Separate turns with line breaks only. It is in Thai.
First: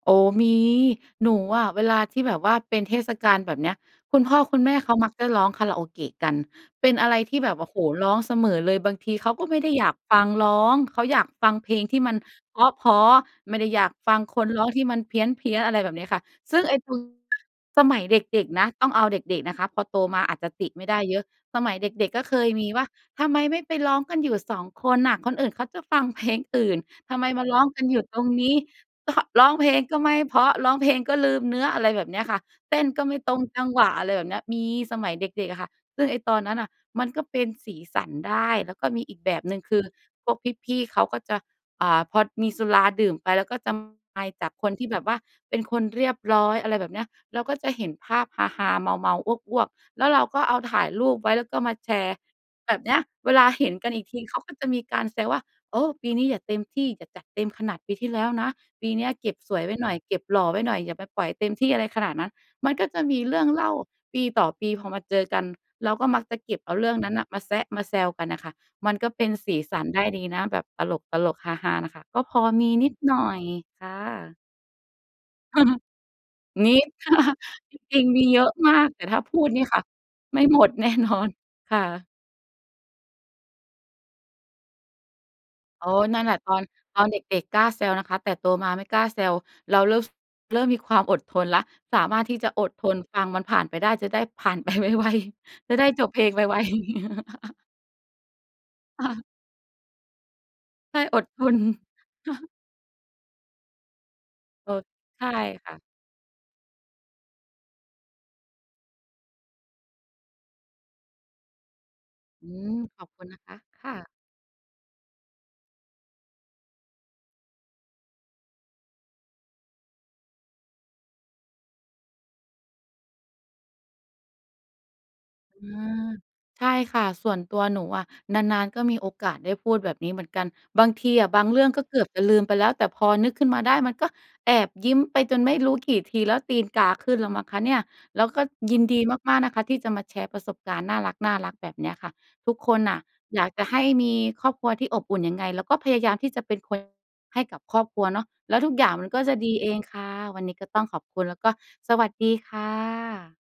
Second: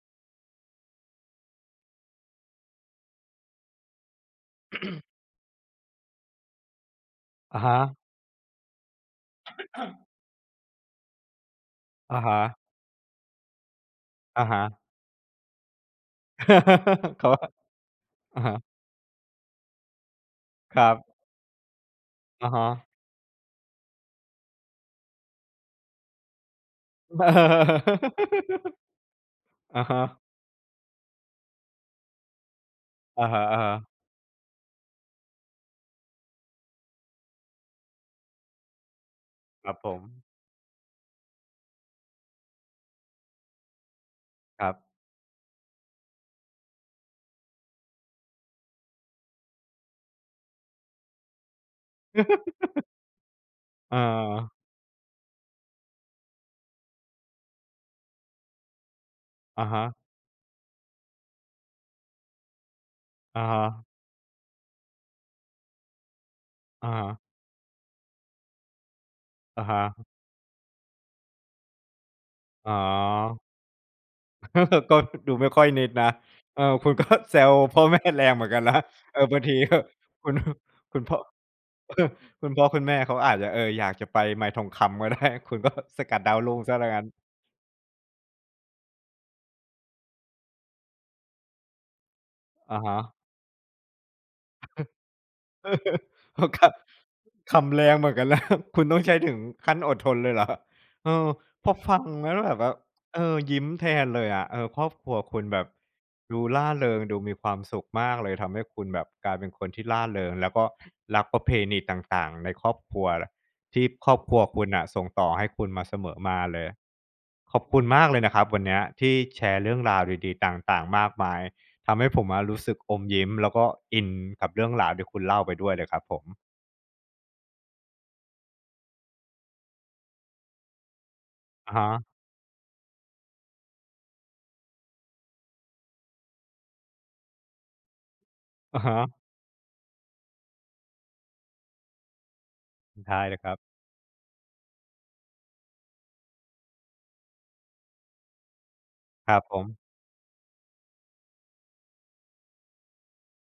โอ้! มี หนูอะเวลาที่แบบว่าเป็นเทศกาลแบบเนี้ย คุณพ่อคุณแม่เขามักจะร้องคาราโอเกะกัน เป็นอะไรที่แบ
อ
บ
ะ
โอ
ฮ
้โฮ!
ะ
ร้องเสมอเลย บางทีเขาก็ไม่ได้อยากฟังร้อง เขาอยากฟังเพลงที่มั
อ
น
ะฮะ
เพราะ ๆ ไม่ได้อยากฟังค
อะ
น
ฮ
ร้อง
ะ
ที่มันเพี้ยน ๆ อะไรแบบเนี้ยค่ะ ซึ่งไอ้ปุน
เขาว่า
สมัยเ
อ
ด็
ะ
ก
ฮะ
ๆ นะ ต้องเอาเด็ก ๆ นะคะ พอโตมาอาจจะติ
ค
ไ
ร
ม่
ั
ได้
บ
เยอะ สมัยเด็กๆ ก็เค
อ
ย
ะฮ
ม
ะ
ีว่า "ทำไมไม่ไปร้องกันอยู่ 2 คนน่ะ คนอื่นเขาจะฟังเพลงอื่น ทำไมมาร้องกันอยู่ตรงนี้? ก็ ก็ร้องเพล
อ
ง
ะ
ก
ฮ
็ไม
ะ
่เพราะ ร้องเพลงก็ลืมเนื้อ" อะไรแบบเนี้ยค่ะ "เต้นก็ไม่
อะ
ตร
ฮ
ง
ะ
จังหว
ๆ
ะ" อะไรแบบเนี้ย มี สมัยเด็ก ๆ อะค่ะ ซึ่งไอ้ตอนนั้นน่ะ มันก็เป็นสีสันได้ แล้วก็มีอีกแบบ หนึ่ง
คร
ค
ับ
ือ
ผม
พวกพี่ ๆ เขาก็จะ อ่า พอมีสุราดื่มไป แล้วก็จะ ไป จาก
ค
ค
รั
น
บ
ที่แบบว่าเป็นคนเรียบร้อย อะไรแบบเนี้ย เราก็จะเห็นภาพฮา ๆ เมา ๆ อ้วก ๆ แล้วเราก็เอา ถ่ายรูปไว้ แล้วก็มาแชร์ แบบเนี้ย เวลาเห็นกัน
อ
อีกทีเขาก
า
็จะมีการแซวว่า "โอ้! ปีนี้อย่าเต็มที่ อย่าจัดเต็มขนาดปีที่แล้วนะ ปีเนี้ยเก็บ ส
อ
วย
ะ
ไว
ฮ
้หน่
ะ
อย เก็บหล่อไว้หน่อย อย่าไปปล่อยเต็มที่ อะไรขนาดนั้น" มันก็จะมีเร
อ
ื
ะ
่อง
ฮ
เล่า
ะ
ปีต่อปี พอมาเจอกัน เราก็มักจะเก็บเอา
อ
เร
ะ
ื่อง
ฮ
นั
ะ
้นน่ะมาแซะมาแซวกันน่ะค่ะ มันก็เป็นสี
อะฮ
สันได
ะ
้ดีนะ แบบตลก ๆ ฮา ๆ น่ะค่ะ ก็พอม
อ๋
ี
อ
นิดหน่อย ค่ะ
ก็ดูไม่
เ
ค
อ
่
อ
อยนิดนะ เออ
มี
คุณ ก็ แซว
จ
พ่อ แม
ร
่
ิง ๆ ม
แร
ี
ง
เย
เหมื
อ
อ
ะ
นกัน
ม
น
า
ะ
ก แต่
เ
ถ
อ
้
อ
าพ
บา
ู
ง
ด
ที
นี่
ก็
ค่ะ
คุณ
ไม่ หมดแน่
คุณ
น
พ่
อน
อ
ค่ะ
คุณพ่อคุณแม่เขาอาจจะ เออ อยากจะไปไมค์ทองคำก็ ได้ คุณ ก็
โอ้!
สก
น
ั
ั
ด
่นแห
ด
ล
า
ะ
วร
ต
ุ่
อ
ง
น
เสียแล้ว
ต
ง
อ
ั้
น
น
เด็ก ๆ กล้าแซวนะคะ แต่โตมาไม่กล้าแซว เราเริ่ม ฟ เริ่มมีความอดทนแล้ว สามารถที่จะอ
อ
ด
ะ
ท
ฮ
น
ะ
ฟังมันผ่านไปได้ จะได้ ผ่านไปไว
เ
ๆ จะได้จบเพลง
อ
ไ
อ
ว
[unintelligible]
ๆ
ขำแรงเหมือนกัน นะ คุณต้อ
ค
งใ
่
ช้
ะ
ถึงขั้นอดทนเลยเหรอ
ใช่
เอ
อ
อ
ด ทน
พอฟังแล้วเหมือนแบบ เออ ยิ้มแทนเลยอะ เออ
เออ
ครอบครัว
ใช่
คุณแบบ
ค่ะ
ดูร่าเริง ดูมีความสุขมากเลย ทำให้คุณแบบกลายเป็นคนที่ร่าเริง แล้วก็ รักประเพณีต่าง ๆ
อ
ใน
ื
คร
ม
อบคร
ข
ัว
อบค
แ
ุ
หล
ณ
ะ
นะคะ
ที
ค
่
่ะ
ครอบครัวคุณน่ะส่งต่อให้คุณมาเสมอมาเลย ขอบคุณมากเลยนะครับวันเนี้ยที่แชร์เรื่องราวดี ๆ ต่าง ๆ มากมาย ทำให้ผมอะรู้สึกอมยิ้ม แล้วก็อินกับเรื่องราวที่คุณเล่าไป
อ
ด
ื
้วยเลยครั
ม
บผม
ใช่ค่ะ ส่วนตัวหนูอะ นาน ๆ ก็มีโอกาสได้พูดแบบนี้เหมือนกัน บางทีอะบางเรื่อ
อ
ง
ะฮ
ก็เกื
ะ
อบจะลืมไปแล้ว แต่พอนึกขึ้นมาได้มันก็แอบยิ้มไปจนไม่รู้กี่ทีแล้ว ตีนกาขึ้นแล้วมั้งคะเนี่ย แล้วก็ย
อ
ิ
ะ
น
ฮ
ดี
ะ
มาก ๆ นะคะที่จะมาแชร์ประสบการณ์น่ารัก ๆ แบบเนี้ยค่ะ ทุกคนน่
อ
ะ
ท้ายเล
อ
ย
ยา
ค
ก
รับ
จะให้มีครอบครัวที่อบอุ่นยังไง เราก็พยายามที่จะเป็นคน ให้กับครอบครัวเนาะ แล้วทุกอย่างมันก็
ค
จ
ร
ะ
ับ
ดี
ผ
เอ
ม
งค่ะ วันนี้ก็ต้องขอบคุณ แล้วก็สวัสดีค่ะ